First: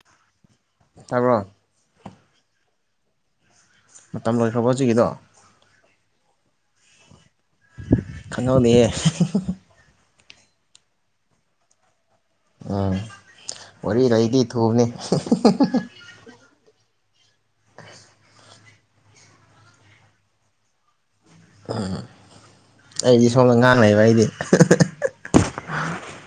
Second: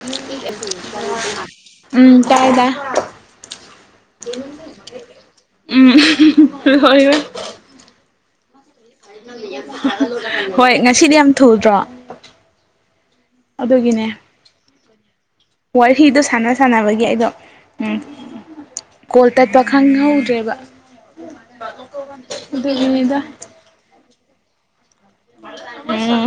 ꯎꯝ ꯇꯥꯔꯕꯔ ꯇꯥꯏꯌꯦ ꯇꯥꯏꯌꯦ ꯃꯇꯝ ꯂꯣꯏꯈ꯭ꯔꯕꯣ ꯍꯧꯖꯤꯛꯀꯤꯗꯣ ꯑꯝ [unintelligible] ꯍꯣꯏ ꯍꯣꯏ ꯈꯉꯅꯧꯅꯦ ꯍꯣꯏ ꯉꯁꯤꯗꯤ ꯌꯥꯝ ꯊꯨꯗ꯭ꯔꯣ ꯑꯗꯨꯒꯤꯅꯦ ꯋꯥꯔꯤ ꯂꯩꯗꯤ ꯊꯨꯕꯅꯤ ꯋꯥꯔꯤꯗꯣ ꯁꯥꯟꯅ ꯁꯥꯟꯅꯕꯒꯤ ꯑꯩꯗꯣ ꯎꯝ ꯀꯣꯜ ꯇꯠꯄ ꯈꯪꯍꯧꯗ꯭ꯔꯦꯕ ꯎꯝ ꯑꯗꯨꯒꯤꯅꯤꯗ ꯑꯩꯗꯤ ꯁꯣꯝꯗ ꯉꯥꯡꯅꯩꯕ ꯑꯩꯗꯤ ꯎꯝ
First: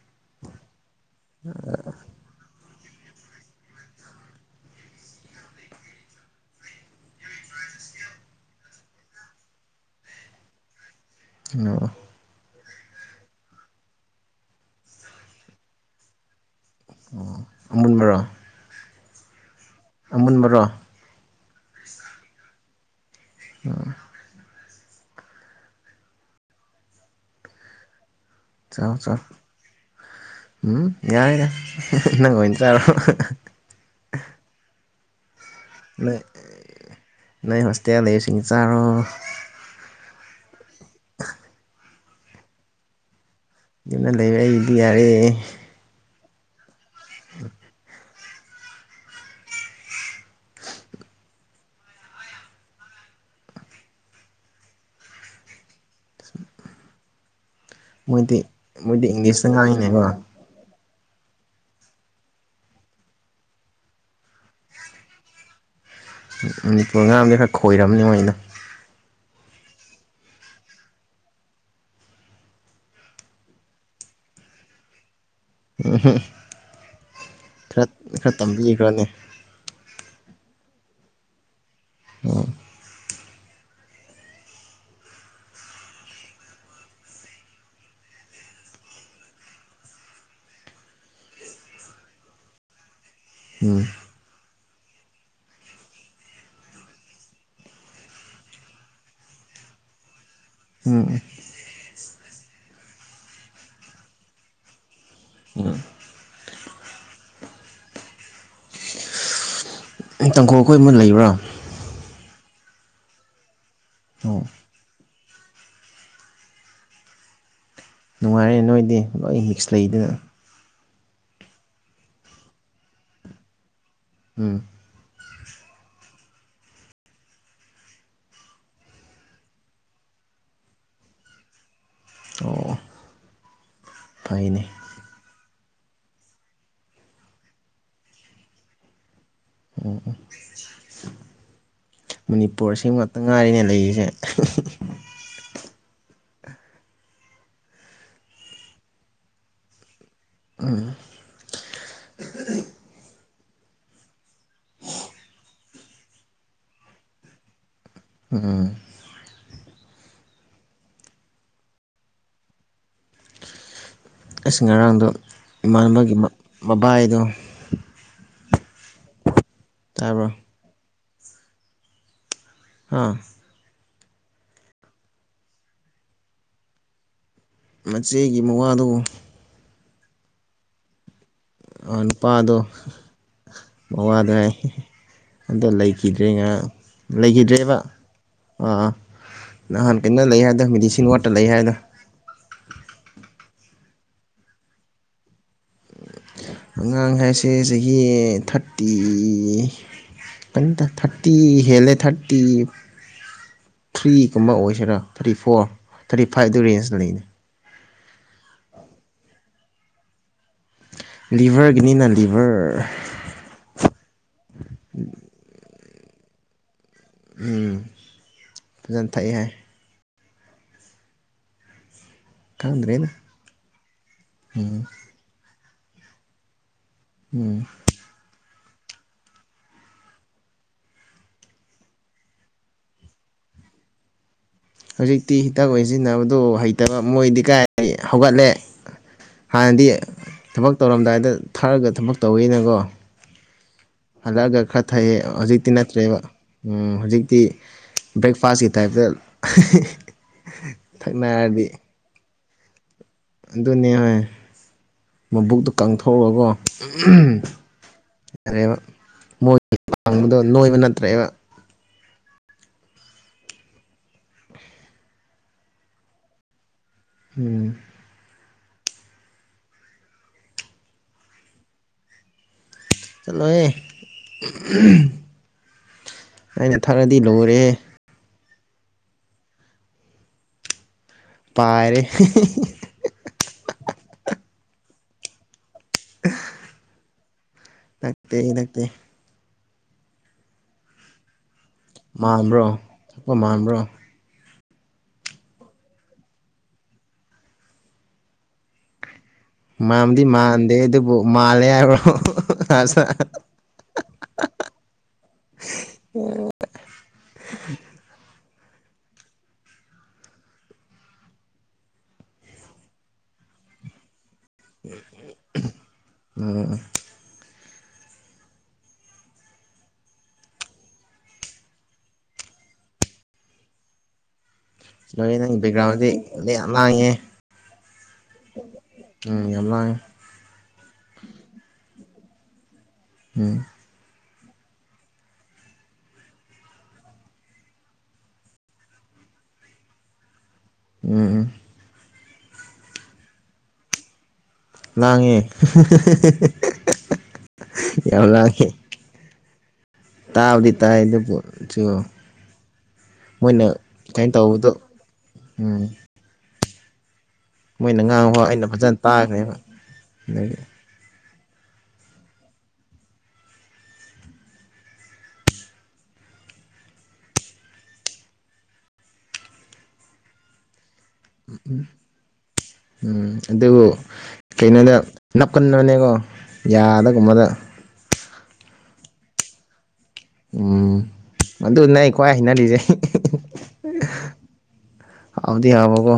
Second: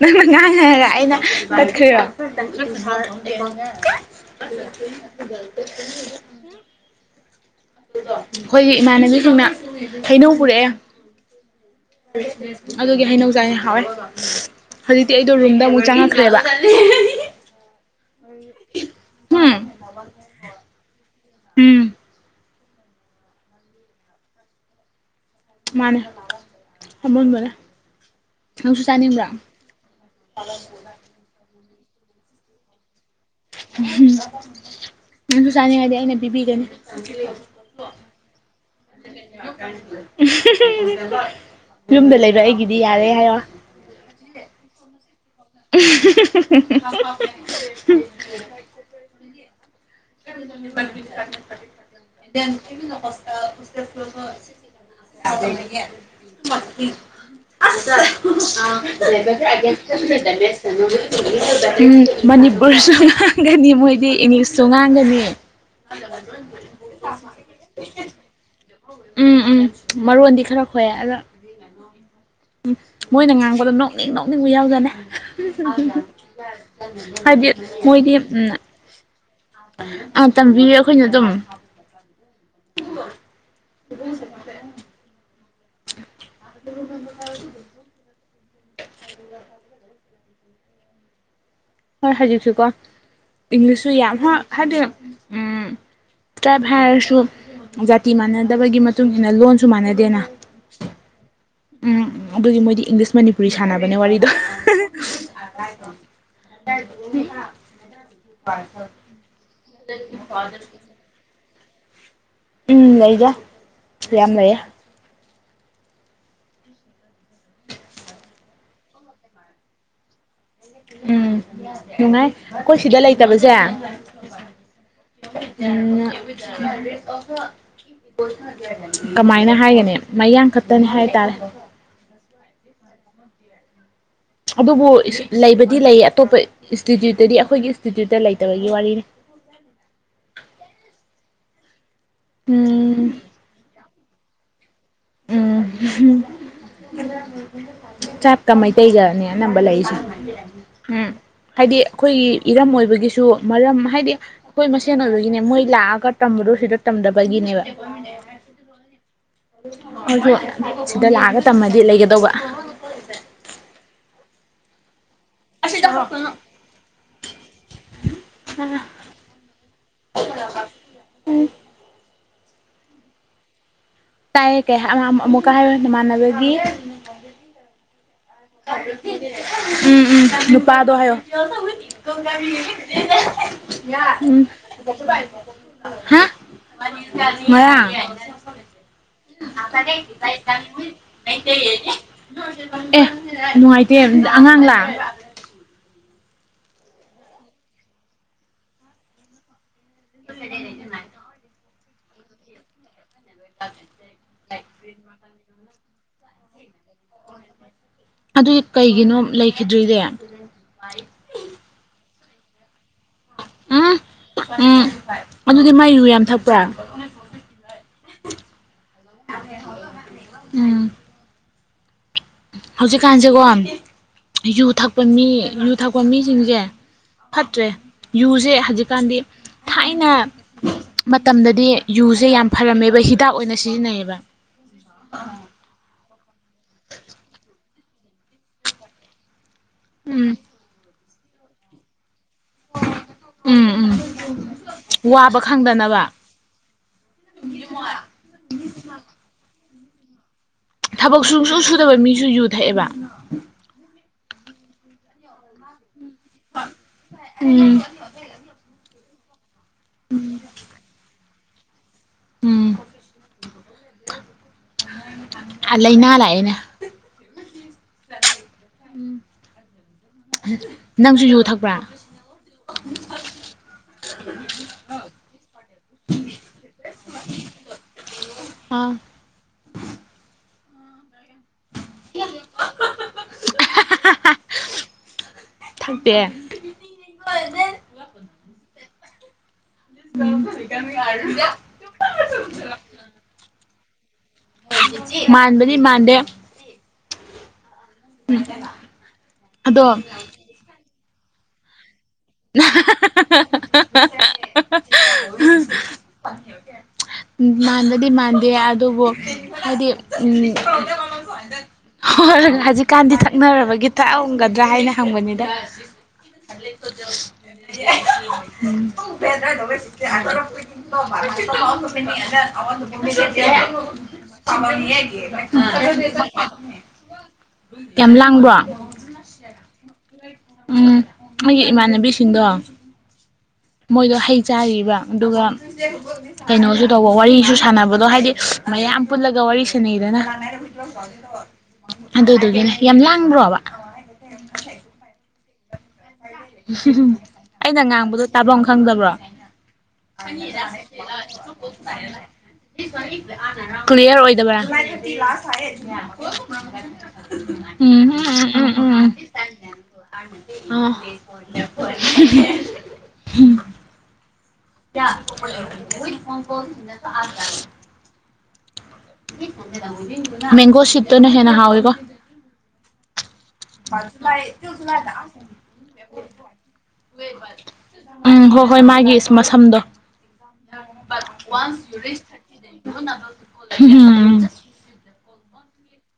ꯅꯪꯅ ꯉꯥꯏꯉꯔ ꯑꯩꯅ ꯆꯠꯈ꯭ꯔꯣ [unintelligible] ꯑꯩꯈꯣꯏꯒꯤ ꯏꯃꯥꯟꯅꯕꯤꯁꯤꯡꯅ ꯍꯩꯅꯧ ꯄꯨꯔꯛꯑꯦ ꯑꯣ ꯑꯗꯨꯒꯤ ꯍꯩꯅꯧ ꯆꯥꯅꯤ ꯍꯥꯎꯋꯦ ꯍꯧꯖꯤꯛꯇꯤ ꯑꯩꯗꯣ ꯔꯨꯝꯗ ꯑꯃꯨꯛ ꯆꯪꯉꯛꯈ꯭ꯔꯦꯕ ꯑꯣ ꯑꯃꯨꯟꯕꯔꯣ ꯎꯝ ꯑꯃꯨꯟꯕꯔꯣ ꯎꯝ ꯑꯣ ꯃꯥꯅꯦ ꯑꯃꯨꯟꯕꯅꯦ ꯅꯪꯁꯨ ꯆꯥꯎ ꯆꯥꯎ ꯆꯥꯅꯤꯡꯕ꯭ꯔꯥ ꯑꯝ ꯌꯥꯔꯦ ꯌꯥꯔꯦ ꯅꯪ ꯑꯣꯏꯅ ꯆꯥꯔꯣ ꯎ ꯅꯪꯁꯨ ꯆꯥꯅꯤꯡꯉꯥꯏꯗꯤ ꯑꯩꯅ ꯅꯣꯏ ꯄꯤꯕꯤꯒꯅꯤ ꯅꯣꯏ ꯍꯣꯁꯇꯦꯜ ꯂꯩꯕꯁꯤꯡ ꯆꯥꯔꯣ ꯌꯨꯝꯗ ꯂꯩꯕ ꯑꯩꯒꯤꯗꯤ ꯌꯥꯔꯦ ꯍꯥꯏꯔꯣ ꯑꯗꯨꯅ ꯂꯩꯔ ꯏꯗꯤ ꯌꯥꯔꯦ [unintelligible] [unintelligible] [inaudible] [unintelligible] ꯎꯝ ꯃꯣꯏꯗꯤ ꯃꯣꯏꯗꯤ ꯏꯪꯂꯤꯁꯇ ꯉꯥꯡꯉꯤꯅꯦꯀꯣ ꯃꯅꯤꯄꯨꯔꯁꯨ ꯉꯥꯡꯒꯅꯤ ꯃꯣꯏꯗꯤ ꯏꯪꯂꯤꯁ ꯁ ꯉꯥꯡꯒꯅꯤ ꯃꯅꯤꯄꯨꯔ ꯑ ꯉꯥꯝꯁ ꯈꯔ ꯈꯣꯏꯔꯝꯅꯤ ꯃꯣꯏꯩꯅ ꯎꯝ ꯎꯝ ꯃꯔꯣꯟꯗꯤ ꯈꯔ ꯈꯣꯏꯑꯦ ꯑꯗ ꯎꯝ ꯃꯣꯏꯅ ꯉꯥꯡꯕꯗꯣ ꯅꯣꯛꯅꯤꯡ ꯅꯣꯛꯅꯤꯡꯕꯨ ꯌꯥꯎꯗꯅꯦ ꯎꯝ ꯍꯥꯏꯗꯤ ꯃꯣꯏꯗꯤ ꯎꯝ ꯑ ꯇꯝꯕꯤꯔ ꯑꯩꯈꯣꯏꯅ ꯑꯗꯨꯝ ꯑꯥ ꯏꯗꯅ ꯆꯃꯔꯦ [unintelligible] ꯑ ꯑꯗꯨꯒ ꯍꯣꯏ ꯍꯧꯖꯤꯛꯁꯨꯀꯣ ꯎꯝ ꯏꯪꯂꯤꯁꯁꯨ ꯌꯥꯝ ꯍꯥꯏꯗꯤ ꯎꯝ ꯇ꯭ꯔꯥꯏꯞ ꯍꯥꯏꯔꯁꯨ ꯖꯥꯇꯤ ꯃꯥꯟꯅꯗꯕꯒꯤ ꯃꯇꯨꯡ ꯃꯇꯨꯡꯏꯟꯅ ꯂꯣꯟꯁꯨ ꯃꯥꯟꯅꯗꯦꯅ ꯎꯝ ꯎꯝ ꯎꯝ ꯑꯗꯨꯒꯤ ꯃꯣꯏꯗꯤ ꯏꯪꯂꯤꯁ ꯃꯅꯤꯄꯨꯔꯤ ꯁꯥꯟꯅꯕꯅꯦ ꯋꯥꯔꯤꯗꯣ [inaudible] ꯇꯪꯈꯨꯜ ꯑꯩꯈꯣꯏ ꯑꯃ ꯂꯩꯕ꯭ꯔꯥ ꯎꯝ ꯂꯩꯒꯔꯦ ꯌꯥꯝ ꯑꯣ ꯂꯩꯌꯦꯦ ꯅꯨꯡꯉꯥꯏꯔꯔꯦ ꯅꯣꯏꯗꯤ ꯂꯣꯏ ꯃꯤꯛꯁ ꯂꯩꯗꯅ ꯎꯝ ꯅꯨꯡꯉꯥꯏ ꯑꯩꯈꯣꯏ ꯁꯤꯗ ꯂꯩꯇꯕꯁꯦ ꯎꯝ [unintelligible] ꯀꯃꯥꯏꯅ ꯍꯥꯏꯒꯅꯤ ꯃꯌꯥꯡ ꯈꯛꯇꯅꯤ ꯍꯥꯏꯇꯥꯔꯦ ꯑꯣ ꯐꯩꯅꯦ ꯑꯗꯨꯕꯨ ꯂꯩꯕꯗꯤ ꯂꯩꯌꯦ ꯑꯇꯣꯞꯄ ꯏꯟꯁꯇꯤꯇ꯭ꯌꯨꯠꯇꯗꯤ ꯑꯩꯈꯣꯏꯒꯤ ꯏꯟꯁꯇꯤꯇ꯭ꯌꯨꯠꯇ ꯂꯩꯇꯕꯒꯤ ꯋꯥꯔꯤꯅꯤ ꯎꯝ ꯃꯅꯤꯄꯨꯔ ꯑꯁꯤ ꯎꯝ ꯉꯥꯛꯇ ꯉꯥꯏꯔꯤꯅꯦ ꯂꯩꯔꯤꯁꯦ ꯆꯥꯞꯀ ꯃꯩꯇꯩꯒꯅꯦ ꯑꯅꯝꯕ ꯂꯩꯔꯤꯁꯦ ꯎꯝ ꯍꯥꯏꯗꯤ ꯑꯩꯈꯣꯏꯒꯤ ꯏꯔꯝ ꯑꯣꯏꯕꯒꯤꯁꯨ ꯃꯔꯝ ꯍꯥꯏꯗꯤ ꯑꯩꯈꯣꯏ ꯃꯁꯦꯟ ꯑꯣꯏꯕꯒꯤꯅꯦ ꯃꯣꯏ ꯂꯥꯛꯑꯒ ꯇꯝꯕꯗꯣ ꯁꯤꯗ ꯇꯝꯗꯕꯒꯤꯅꯦꯕ ꯍꯣ ꯁꯤꯗ ꯂꯥꯛꯑꯒ ꯇꯝꯃꯗꯤ ꯂꯩꯒꯗꯧꯕ ꯑꯩꯁ ꯉꯔꯥꯡꯗꯣ ꯏꯃꯥꯟꯅꯕꯒꯤ ꯃꯕꯥꯏꯗꯣ ꯑ ꯇꯥꯔꯕ ꯎꯝ ꯑꯥ ꯇꯥꯏ ꯀꯩ ꯍꯥꯏ ꯑꯃꯨꯛꯀ ꯍꯥꯏꯌ ꯅꯃꯥꯟꯅꯕꯒꯤ ꯆꯦꯒꯤ ꯃꯋꯥꯗꯣ ꯎꯝ ꯎꯝ ꯅꯨꯄꯥꯗꯣ ꯍꯥꯏꯌꯣ ꯅꯨꯄꯥꯗꯣ ꯃꯋꯥꯗꯣ ꯍꯥꯏ ꯑꯗꯣ ꯂꯩꯈꯤꯗ꯭ꯔꯦ ꯉꯔꯥꯡ [unintelligible] ꯂꯩꯈꯤꯗ꯭ꯔꯦꯕ ꯉꯔꯥꯡ ꯑꯥ ꯅꯍꯥꯟ ꯀꯩꯅꯣ ꯂꯩ ꯍꯥꯏꯗ ꯃꯦꯗꯤꯁꯤꯟ ꯋꯥꯠꯇ ꯂꯩ ꯍꯥꯏꯗ ꯅꯨꯡꯉꯥꯏꯇꯦ ꯑꯉꯥꯡꯂꯥ ꯑꯉꯥꯡ ꯍꯥꯏꯁꯦ ꯆꯍꯤ ꯊꯥꯔꯇꯤ ꯀ ꯊꯥꯔꯇꯤ ꯍꯦꯂꯦ ꯊꯥꯔꯇꯤ ꯊ꯭ꯔꯤꯒ ꯑꯃ ꯑꯣꯏꯁꯤꯔꯥ ꯊꯥꯔꯇꯤ ꯐꯣꯔ ꯊꯥꯔꯇꯤ ꯐꯥꯏꯚꯗꯨ ꯔꯦꯟꯖ ꯂꯩꯅꯦ ꯑꯗꯨꯗꯤ ꯀꯩꯒꯤꯅꯣ ꯂꯩꯈꯤꯗ꯭ꯔꯤꯗꯤ ꯂꯤꯚꯔꯒꯤꯅꯤꯅ ꯂꯤꯚꯔ ꯎꯝ ꯎꯝ ꯑꯗꯨꯗꯤ ꯃꯥꯏ ꯌꯨ ꯌꯥꯝ ꯊꯛꯄ꯭ꯔꯥ ꯎꯝ ꯐꯖꯅ ꯊꯛꯑꯦ ꯍꯥꯏ ꯎꯝ ꯈꯪꯗ꯭ꯔꯦꯗ ꯍꯧꯖꯤꯛꯀꯥꯟꯁꯦꯀꯣ ꯌꯨ ꯊꯛꯄ ꯃꯤ ꯌꯨ ꯊꯛꯄ ꯃꯤꯁꯤꯡꯁꯦ ꯎꯝ ꯐꯠꯇ꯭ꯔꯦ ꯌꯨꯁꯦ ꯍꯧꯖꯤꯛꯀꯥꯟꯗꯤ ꯊꯥꯏꯅ ꯃꯇꯝꯗꯗꯤ ꯌꯨꯁꯦ ꯌꯥꯝ ꯐꯔꯝꯃꯦꯕ ꯍꯤꯗꯥꯛ ꯑꯣꯏꯅ ꯁꯤ ꯅꯩꯕ ꯍꯧꯖꯤꯛꯇꯤ ꯍꯤꯇꯥꯛ ꯑꯣꯏꯅ ꯁꯤꯖꯤꯟꯅꯕꯗꯣ ꯍꯩꯇꯕ ꯃꯣꯏꯗꯤ ꯀꯥꯏ ꯍꯧꯒꯠꯂꯦ ꯍꯥꯟꯅꯗꯤ ꯎꯝ ꯊꯕꯛ ꯇꯧꯔꯝꯗꯥꯏꯗ ꯊꯛꯂꯥꯒ ꯊꯕꯛ ꯇꯧꯏꯅꯀꯣ ꯎꯝ ꯎꯝ ꯍꯜꯂꯛꯑꯒ ꯈꯔ ꯊꯛꯩꯑꯌꯦ ꯋꯥꯕ ꯍꯧꯖꯤꯛꯇꯤ ꯈꯪꯗꯅꯕ ꯅꯠꯇ꯭ꯔꯦꯕ ꯍꯧꯖꯤꯛꯇꯤ ꯕ꯭ꯔꯦꯛꯐꯥꯁꯒꯤ ꯇꯥꯏꯞꯗ ꯊꯕꯛ ꯁꯨꯡꯁꯨ ꯁꯨꯗꯕ ꯃꯤꯁꯨ ꯌꯨ ꯊꯛꯑꯦꯕ ꯑꯗꯨꯅꯦ ꯍꯣꯏ ꯃꯕꯨꯛꯇꯣ ꯀꯪꯊꯣꯛ ꯊꯣꯛꯔꯒꯣ ꯎꯝ ꯌꯥꯔꯦꯕ ꯃꯣꯏ ꯍꯥꯡꯕꯗꯣ ꯅꯣꯏꯕ ꯅꯠꯇ꯭ꯔꯦꯕ ꯎꯝ ꯂꯩꯥꯅꯥ ꯂꯥꯛꯑꯦꯅꯦ ꯎꯝ ꯅꯪꯁꯨ ꯌꯨ ꯊꯛꯄ꯭ꯔꯥ ꯆꯠꯂꯣ ꯍꯦ ꯑꯩꯅ ꯊꯛꯑꯥꯗꯤ ꯂꯣꯏꯔꯦ ꯑꯥ ꯄꯥꯏꯔꯦ ꯊꯛꯇꯦ ꯅꯛꯇꯦ ꯅꯛꯇꯦ ꯌꯥꯔ ꯃꯥꯟꯕ꯭ꯔꯣ ꯆꯠꯄ ꯃꯥꯟꯕ꯭ꯔꯣ ꯃꯥꯟꯕꯗꯤ ꯃꯥꯟꯗꯦ ꯎꯝ ꯃꯝꯗꯤ ꯃꯥꯟꯗꯦ ꯑꯗꯨꯕꯨ ꯃꯥꯜꯂꯦ ꯍꯥꯏꯕ꯭ꯔꯣ ꯑ ꯃꯥꯟꯅꯗꯤ ꯃꯥꯟ ꯗꯤ ꯑꯗꯨꯕꯨ ꯍꯥꯏꯗꯤ ꯍꯣꯏ ꯍꯧꯖꯤꯛꯀꯥꯟꯗꯤ ꯊꯛꯅꯔꯕꯒꯤ ꯊ ꯒꯗ꯭ꯔꯥ ꯍꯥꯏꯅ ꯍꯪꯕꯅꯤꯗ [unintelligible] [unintelligible] ꯂꯣꯏꯔꯦ ꯅꯪꯒꯤ ꯕꯦꯛꯒ꯭ꯔꯥꯎꯟꯗꯤ ꯌꯥꯝ ꯂꯥꯡꯉꯦ [unintelligible] ꯌꯥꯝ ꯂꯥꯡꯕ꯭ꯔꯣ ꯎꯝ ꯌꯂꯥꯡ ꯎꯝ ꯅꯣꯏꯒꯤ ꯏꯃꯥꯟꯅꯕꯤꯁꯤꯡꯗꯣ ꯎꯝ ꯃꯣꯏꯗꯣ ꯍꯩ ꯆꯥꯔꯤꯕ ꯑꯗꯨꯒ ꯀꯩꯅꯣꯁꯨ ꯇꯧꯕ ꯋꯥꯔꯤꯁꯨ ꯁꯥꯟꯅꯕꯗꯣ ꯍꯥꯏꯗꯤ ꯃꯌꯥꯝꯄ ꯄꯨꯜꯒ ꯋꯥꯔꯤꯁꯥꯅꯩꯗꯅ ꯎꯝ ꯎꯝ ꯑꯗꯨꯗꯨꯒꯤꯅꯦ ꯌꯥꯝ ꯂꯥꯡꯕ꯭ꯔꯣꯕ ꯎ ꯑꯩꯅ ꯉꯥꯡꯕꯗꯣ ꯇꯥꯐꯝ ꯂꯥꯡꯉꯦ ꯈꯪꯗꯕ꯭ꯔꯣ ꯇꯥꯕꯗꯤ ꯇꯥꯏ ꯑꯗꯨꯕꯨ ꯁꯨ ꯃꯣꯏꯅ [unintelligible] ꯀ꯭ꯂꯤꯌꯥꯔ ꯀꯩꯅꯣ ꯑꯣꯏꯗꯕ꯭ꯔꯥ ꯇꯧꯕꯗꯣ ꯎꯝ ꯃꯣꯏꯅ ꯎꯝ ꯉꯥꯡꯕꯣ ꯎꯝ ꯑꯩꯅ ꯎꯝ ꯎꯝ ꯎꯝ ꯐꯖꯅ ꯇꯥꯈ꯭ꯔꯦꯕ ꯑꯗꯒꯤ ꯎꯝ ꯑꯊ ꯃꯦꯒꯣ ꯁꯤꯠꯇꯅ ꯍꯦꯅ ꯍꯥꯎꯋꯦꯒꯣ ꯎꯝ ꯑꯗꯨꯕꯨ ꯀꯩꯅꯣꯗ ꯅꯞꯀꯟꯕꯅꯦꯀꯣ ꯌꯥꯗꯒꯨꯝꯕꯗ ꯎꯝ ꯍꯣꯏ ꯍꯣꯏ ꯃꯥꯒꯤ ꯃꯁꯝꯗꯣ ꯎꯝ ꯑꯗꯨꯅꯦ ꯑꯩ ꯈ꯭ꯋꯥꯏ ꯍꯩꯅꯔꯤꯁꯦ [unintelligible] ꯑꯥꯎꯗꯤ ꯑꯕꯕꯣ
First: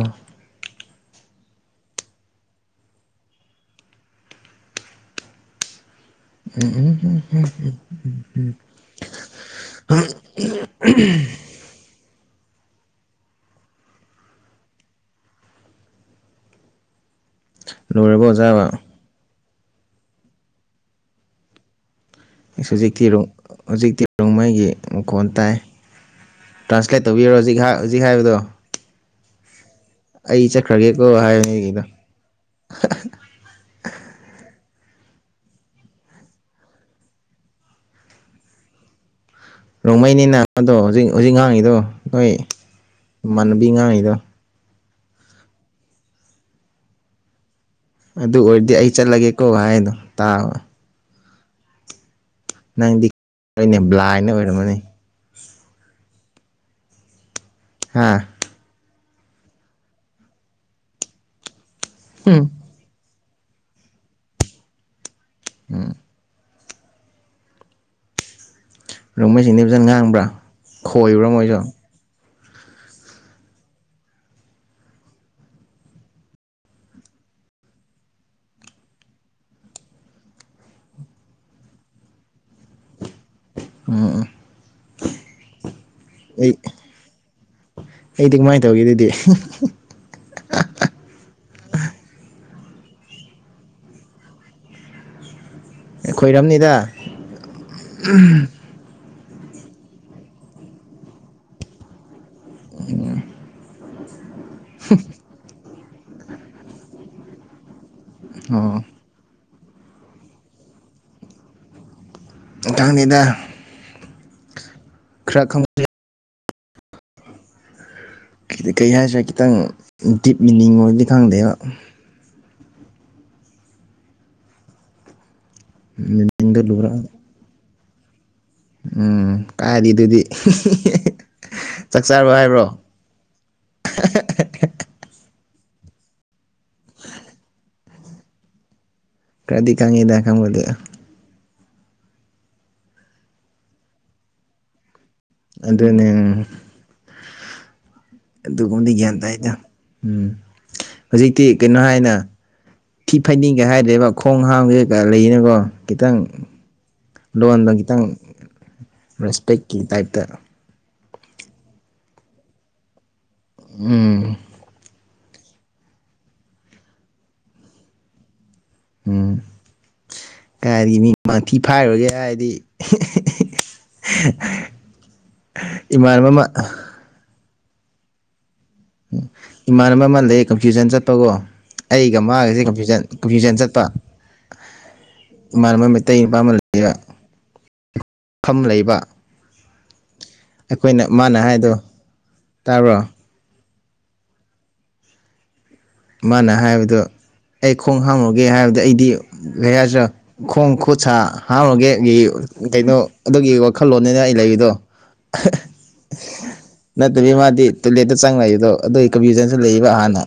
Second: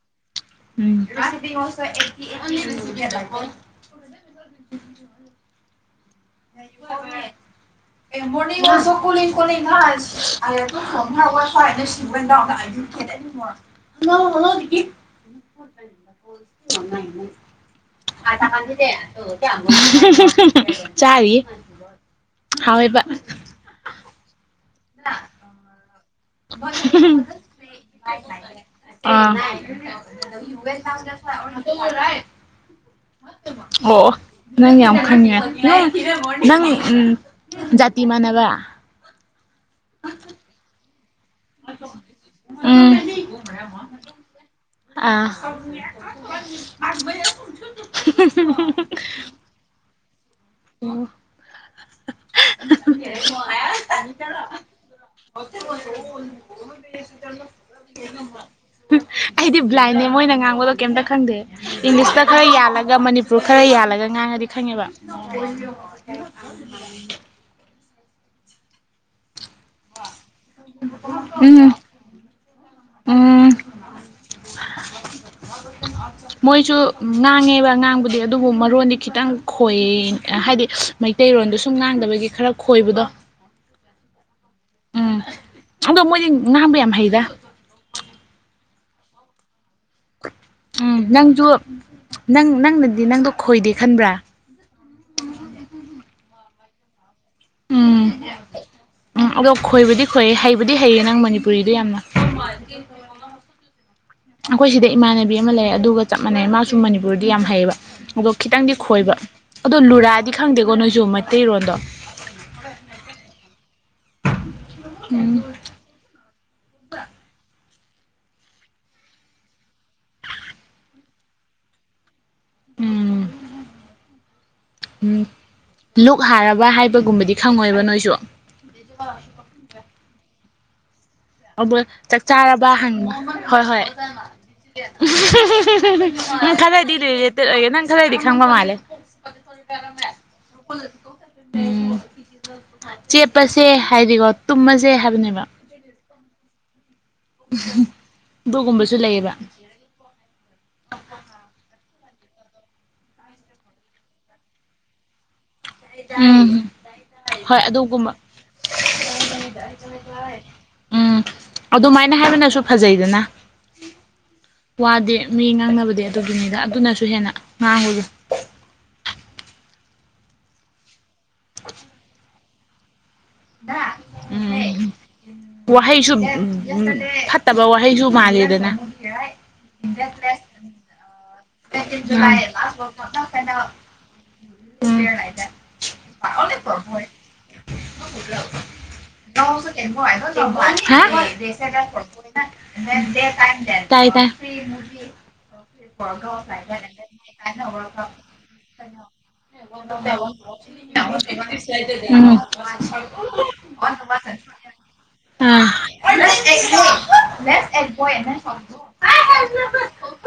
ꯎꯝ [unintelligible] [unintelligible] [unintelligible] [unintelligible] ꯂꯣꯏꯔꯕ ꯑꯣꯖꯥꯕ ꯆꯔꯤꯌꯦ ꯍꯧꯖꯤꯛꯇꯤ ꯍꯧꯖꯤꯛꯇꯤ ꯔꯣꯡꯃꯩꯒꯤ ꯃꯈꯣꯟ ꯇꯥꯏ [inaudible] ꯇ꯭ꯔꯥꯟꯁꯂꯦꯠ ꯇꯧꯕꯤꯔꯣ ꯍꯧꯖꯤꯛ ꯍꯧꯖꯤꯛ ꯍꯥꯏꯕꯗꯣ ꯑꯩ ꯆꯠꯈ꯭ꯔꯒꯦꯀꯣ ꯍꯥꯏꯕꯅꯤꯗꯣ ꯑꯣ ꯅꯪ ꯌꯥꯝ ꯈꯉꯦ ꯅꯪ ꯎ ꯖꯥꯇꯤ ꯃꯥꯟꯅꯕ ꯔꯣꯡꯃꯩꯅꯤꯅ ꯑꯗꯣ ꯍꯧꯖꯤꯛ ꯍꯧꯖꯤꯛ ꯉꯥꯡꯉꯤꯗꯣ ꯅꯣꯏ ꯏꯃꯥꯟꯅꯕꯤ ꯉꯥꯡꯉꯤꯗꯣ ꯑ ꯑꯗꯨ ꯑꯣꯏꯔꯗꯤ ꯑꯩ ꯆꯠꯂꯒꯦꯀꯣ ꯍꯥꯏꯗꯣ ꯇꯥꯎ ꯎꯝ ꯅꯪꯗꯤꯅꯦ ꯕ꯭ꯂꯥꯏꯟ ꯑꯣꯏꯔꯝꯃꯅꯤ ꯍꯥ [unintelligible] ꯑꯩꯗꯤ ꯕ꯭ꯂꯥꯏꯟꯅꯦ ꯃꯣꯏꯅ ꯉꯥꯡꯕꯗꯣ ꯀꯩꯝꯇ ꯈꯪꯗꯦ ꯏꯪꯂꯤꯁꯇ ꯎꯝ ꯈꯔ ꯌꯥꯜꯂꯒ ꯃꯅꯤ ꯈꯔ ꯌꯥꯜꯂꯒ ꯉꯥꯡꯉꯗꯤ ꯈꯪꯉꯦꯕ ꯔꯣꯡꯃꯩꯁꯤꯡꯗꯤ ꯐꯖꯅ ꯉꯥꯡꯕ꯭ꯔꯥ ꯈꯣꯏꯕ꯭ꯔꯥ ꯃꯣꯏꯁꯨ ꯎꯝ ꯎꯝ ꯃꯣꯏꯁꯨ ꯉꯥꯡꯉꯦꯕ ꯉꯥꯡꯕꯗꯤ ꯑꯗꯨꯕꯨ ꯃꯔꯣꯟꯗꯤ ꯈꯤꯇꯪ ꯈꯣꯏ ꯍꯥꯏꯗꯤ ꯃꯩꯇꯩꯔꯣꯟꯗꯣ ꯁꯨꯝ ꯉꯥꯡꯗꯕꯒꯤ ꯈꯔ ꯈꯣꯏꯕꯗꯣ ꯎ ꯑꯗ‌ꯣ ꯃꯣꯏꯗꯤ ꯉꯥꯕ ꯌꯥꯝ ꯍꯩꯗ ꯈ‌ꯣꯏꯗꯨꯗꯤ ꯎꯝ ꯅꯪꯁꯨ ꯅꯪ ꯅꯪꯅꯗꯤ ꯅꯪꯗꯣ ꯈꯣꯏꯗꯦ ꯈꯟꯕ꯭ꯔꯥ ꯈꯣꯏꯔꯝꯅꯤꯗ ꯎꯝ ꯎꯝ ꯑꯗꯣ ꯈꯣꯏꯕꯗꯤ ꯈꯣꯌ‌ꯦ ꯍꯩꯕꯗꯤ ꯍꯩꯌꯦ ꯅꯪ ꯃꯅꯤꯄꯨꯔꯤꯗꯣ ꯌꯥꯝꯅ [unintelligible] ꯑꯩꯈꯣꯏ ꯁꯤꯗ ꯏꯃꯥꯟꯅꯕꯤ ꯑꯃ ꯂꯩꯔ ꯑꯗꯨꯒ ꯆꯞ ꯃꯥꯟꯅꯩ ꯃꯥꯁꯨ ꯃꯅꯤꯄꯨꯔꯗꯤ ꯌꯥꯝ ꯍꯩꯌꯦꯕ ꯑꯗꯣ ꯈꯤꯇꯪꯗꯤ ꯑꯣ ꯈꯣꯏꯕ ꯑꯗꯣ ꯂꯨꯔꯥꯗꯤ ꯈꯪꯗꯦꯀꯣ ꯅꯣꯏꯁꯨ ꯃꯩꯇꯩꯔꯣꯟꯗꯣ ꯥꯡꯅꯤꯗ ꯎꯝ [inaudible] ꯀꯩ ꯍꯥꯏꯁꯦ ꯈꯤꯇꯪ ꯗꯤꯞ ꯃꯤꯅꯤꯡ ꯑꯣꯏꯗꯤ ꯈꯪꯗꯦꯕ ꯎꯝ ꯎꯝ ꯂꯨꯛ ꯃꯤꯡꯗꯣ ꯍꯥꯔꯕ ꯂꯨꯔꯒ ꯍꯥꯏꯕꯒꯨꯝꯕꯗꯤ ꯈꯪꯉꯣꯏꯕ ꯅꯣꯏꯁꯨ ꯎꯝ ꯀꯥꯏꯔꯤꯗꯨꯗꯤ ꯑꯗ‌ꯣꯏ ꯆꯥꯛ ꯆꯥꯔꯕ ꯍꯪꯉ ꯍꯣꯏ ꯍꯣꯏ ꯅꯪ ꯈꯖꯥꯏꯗꯤ ꯅꯪ ꯈꯔꯗꯤ ꯈꯪꯕ ꯃꯥꯂꯦ ꯈꯔꯗꯤ ꯈꯪꯉꯤꯗ ꯈꯪꯕꯗꯤ ꯎꯝ ꯆꯦꯞꯄꯁꯦ ꯍꯥꯏꯗꯤꯀꯣ ꯇꯨꯝꯃꯁꯦ ꯍꯥꯏꯕ ꯑꯗꯨꯅꯦ [unintelligible] ꯑꯗꯨꯒꯨꯝꯕꯗꯤ ꯑꯗꯨꯒꯨꯝꯕꯁꯨ ꯒ꯭ꯌꯥꯟ ꯂꯩꯌꯦꯕ ꯇꯥꯏꯗ ꯎꯝ ꯍꯧꯖꯤꯛꯇꯤ ꯀꯩꯅꯣ ꯍꯥꯏꯅ ꯊꯤ ꯐꯩꯅꯤꯉ‌ꯦ ꯍꯥꯏꯗ‌ꯦꯕ ꯈꯣꯡ ꯍꯥꯝꯒꯩ ꯀꯩꯀꯥ ꯂꯩꯅꯀꯣ ꯈꯤꯇꯪ ꯎꯝ ꯍꯣꯏ ꯂꯣꯟꯗ ꯈꯤꯇꯪ ꯑꯗꯨꯒꯨꯝꯕ ꯔꯦꯁꯄꯦꯛꯀꯤ ꯇꯥꯏꯞꯇ ꯎꯝ ꯑꯗꯨꯃꯥꯏꯅ ꯍꯥꯏꯕꯅꯁꯨ ꯐꯖꯩꯗꯅ ꯎꯝ ꯋꯥꯗꯤ ꯃꯤ ꯉꯥꯡꯅꯕꯗꯤ ꯑꯗꯨꯗꯨꯅꯤꯗ ꯑꯗꯨꯅꯁꯨ ꯍꯦꯟꯅ ꯉꯥꯡꯕꯗ ꯎꯝ ꯀꯗꯤ ꯃꯤ ꯃꯥꯊꯤ ꯐꯥꯏꯔꯨꯔꯒꯦ ꯍꯥꯏꯗꯤ ꯎꯝ ꯄꯍꯩꯁꯨ ꯏꯃꯥꯟꯅꯕ ꯐꯠ ꯑꯃ ꯐꯠꯇꯕ ꯋꯥꯍꯩꯁꯨ ꯃꯥꯜꯂꯤꯗꯅ ꯏꯃꯥꯟꯅꯕꯃꯜꯗꯒꯤ ꯀꯟꯐ꯭ꯌꯨꯖꯟ ꯆꯠꯄꯒꯣ ꯑꯩꯒ ꯃꯥꯒꯁꯦ ꯀꯐ꯭ꯌꯨꯟ ꯀꯝꯐ꯭ꯌꯨꯖꯟ ꯆꯠꯄ ꯏꯃꯥꯟꯅꯕ ꯃꯩꯇꯩ ꯅꯨꯄꯥ ꯑꯃ ꯂꯩꯌ‌ꯦꯕ ꯐꯝ ꯂꯩꯕ [unintelligible] ꯍꯥ ꯑꯩꯈꯣꯏꯅ ꯃꯥꯅ ꯍꯥꯏꯗꯣ ꯇꯥꯕ꯭ꯔꯣ [unintelligible] ꯇꯥꯏ ꯍꯥꯏꯕꯗꯨ ꯑꯩ ꯈꯣꯡ ꯍꯥꯥꯡꯂꯨꯒꯦ ꯍꯥꯏꯕꯗꯨ ꯑꯩꯗꯤ ꯀꯩ ꯍꯥꯏꯁꯤꯔ ꯈꯣꯡ ꯈꯨꯠ ꯁꯥ ꯍꯥꯝꯂꯨꯒꯦ ꯑꯩꯒꯤ ꯎꯝ ꯀꯩꯅꯣ ꯑꯗꯨꯒꯤ ꯋꯥꯈꯜꯂꯣꯟꯅꯤꯅ ꯑꯩ ꯂꯩꯌꯤꯗꯣ ꯑꯥ ꯅꯠꯇꯕꯤ ꯃꯥꯗꯤ ꯇꯣꯏꯂꯦꯠꯇ ꯆꯪꯂꯩꯏꯕꯗꯣ ꯑꯗꯨꯒꯤ ꯀꯝ ꯔꯤꯖꯟꯁꯨ ꯂꯩꯕ ꯍꯥꯟꯅ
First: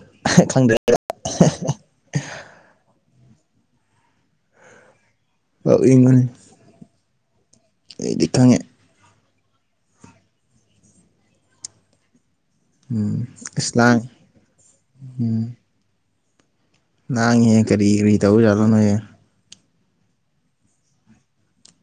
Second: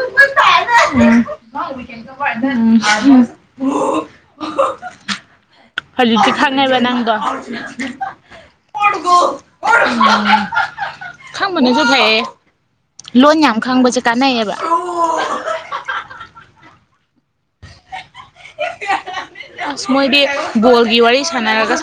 ꯈꯪꯗ [unintelligible] ꯅꯣꯛꯅꯤꯡꯕꯅꯤ ꯍꯧꯖꯤꯛꯇꯤ ꯈꯪꯉꯦꯕ ꯅꯪꯗꯣ ꯑꯩꯗꯤ ꯈꯪꯉꯦ ꯎꯝ ꯈꯪꯕꯅꯁꯨ ꯐꯩꯌꯦ ꯎꯝ ꯂꯣꯟ ꯌꯥꯝ ꯑꯁ ꯂꯥꯡ ꯈꯪꯕꯁꯦ ꯀꯥꯟꯅꯩꯌꯦꯕ ꯅꯪꯉ‌ꯦ ꯀꯔꯤ ꯀꯔꯤ ꯇꯧꯕꯖꯥꯠꯂ‌ꯣ ꯅ‌ꯣꯏꯁ‌ꯦ ꯑꯁ ꯃꯣꯏꯗꯤ ꯕꯣꯜꯒꯤ ꯋꯥꯔꯤ ꯁꯥꯟꯅꯔꯒ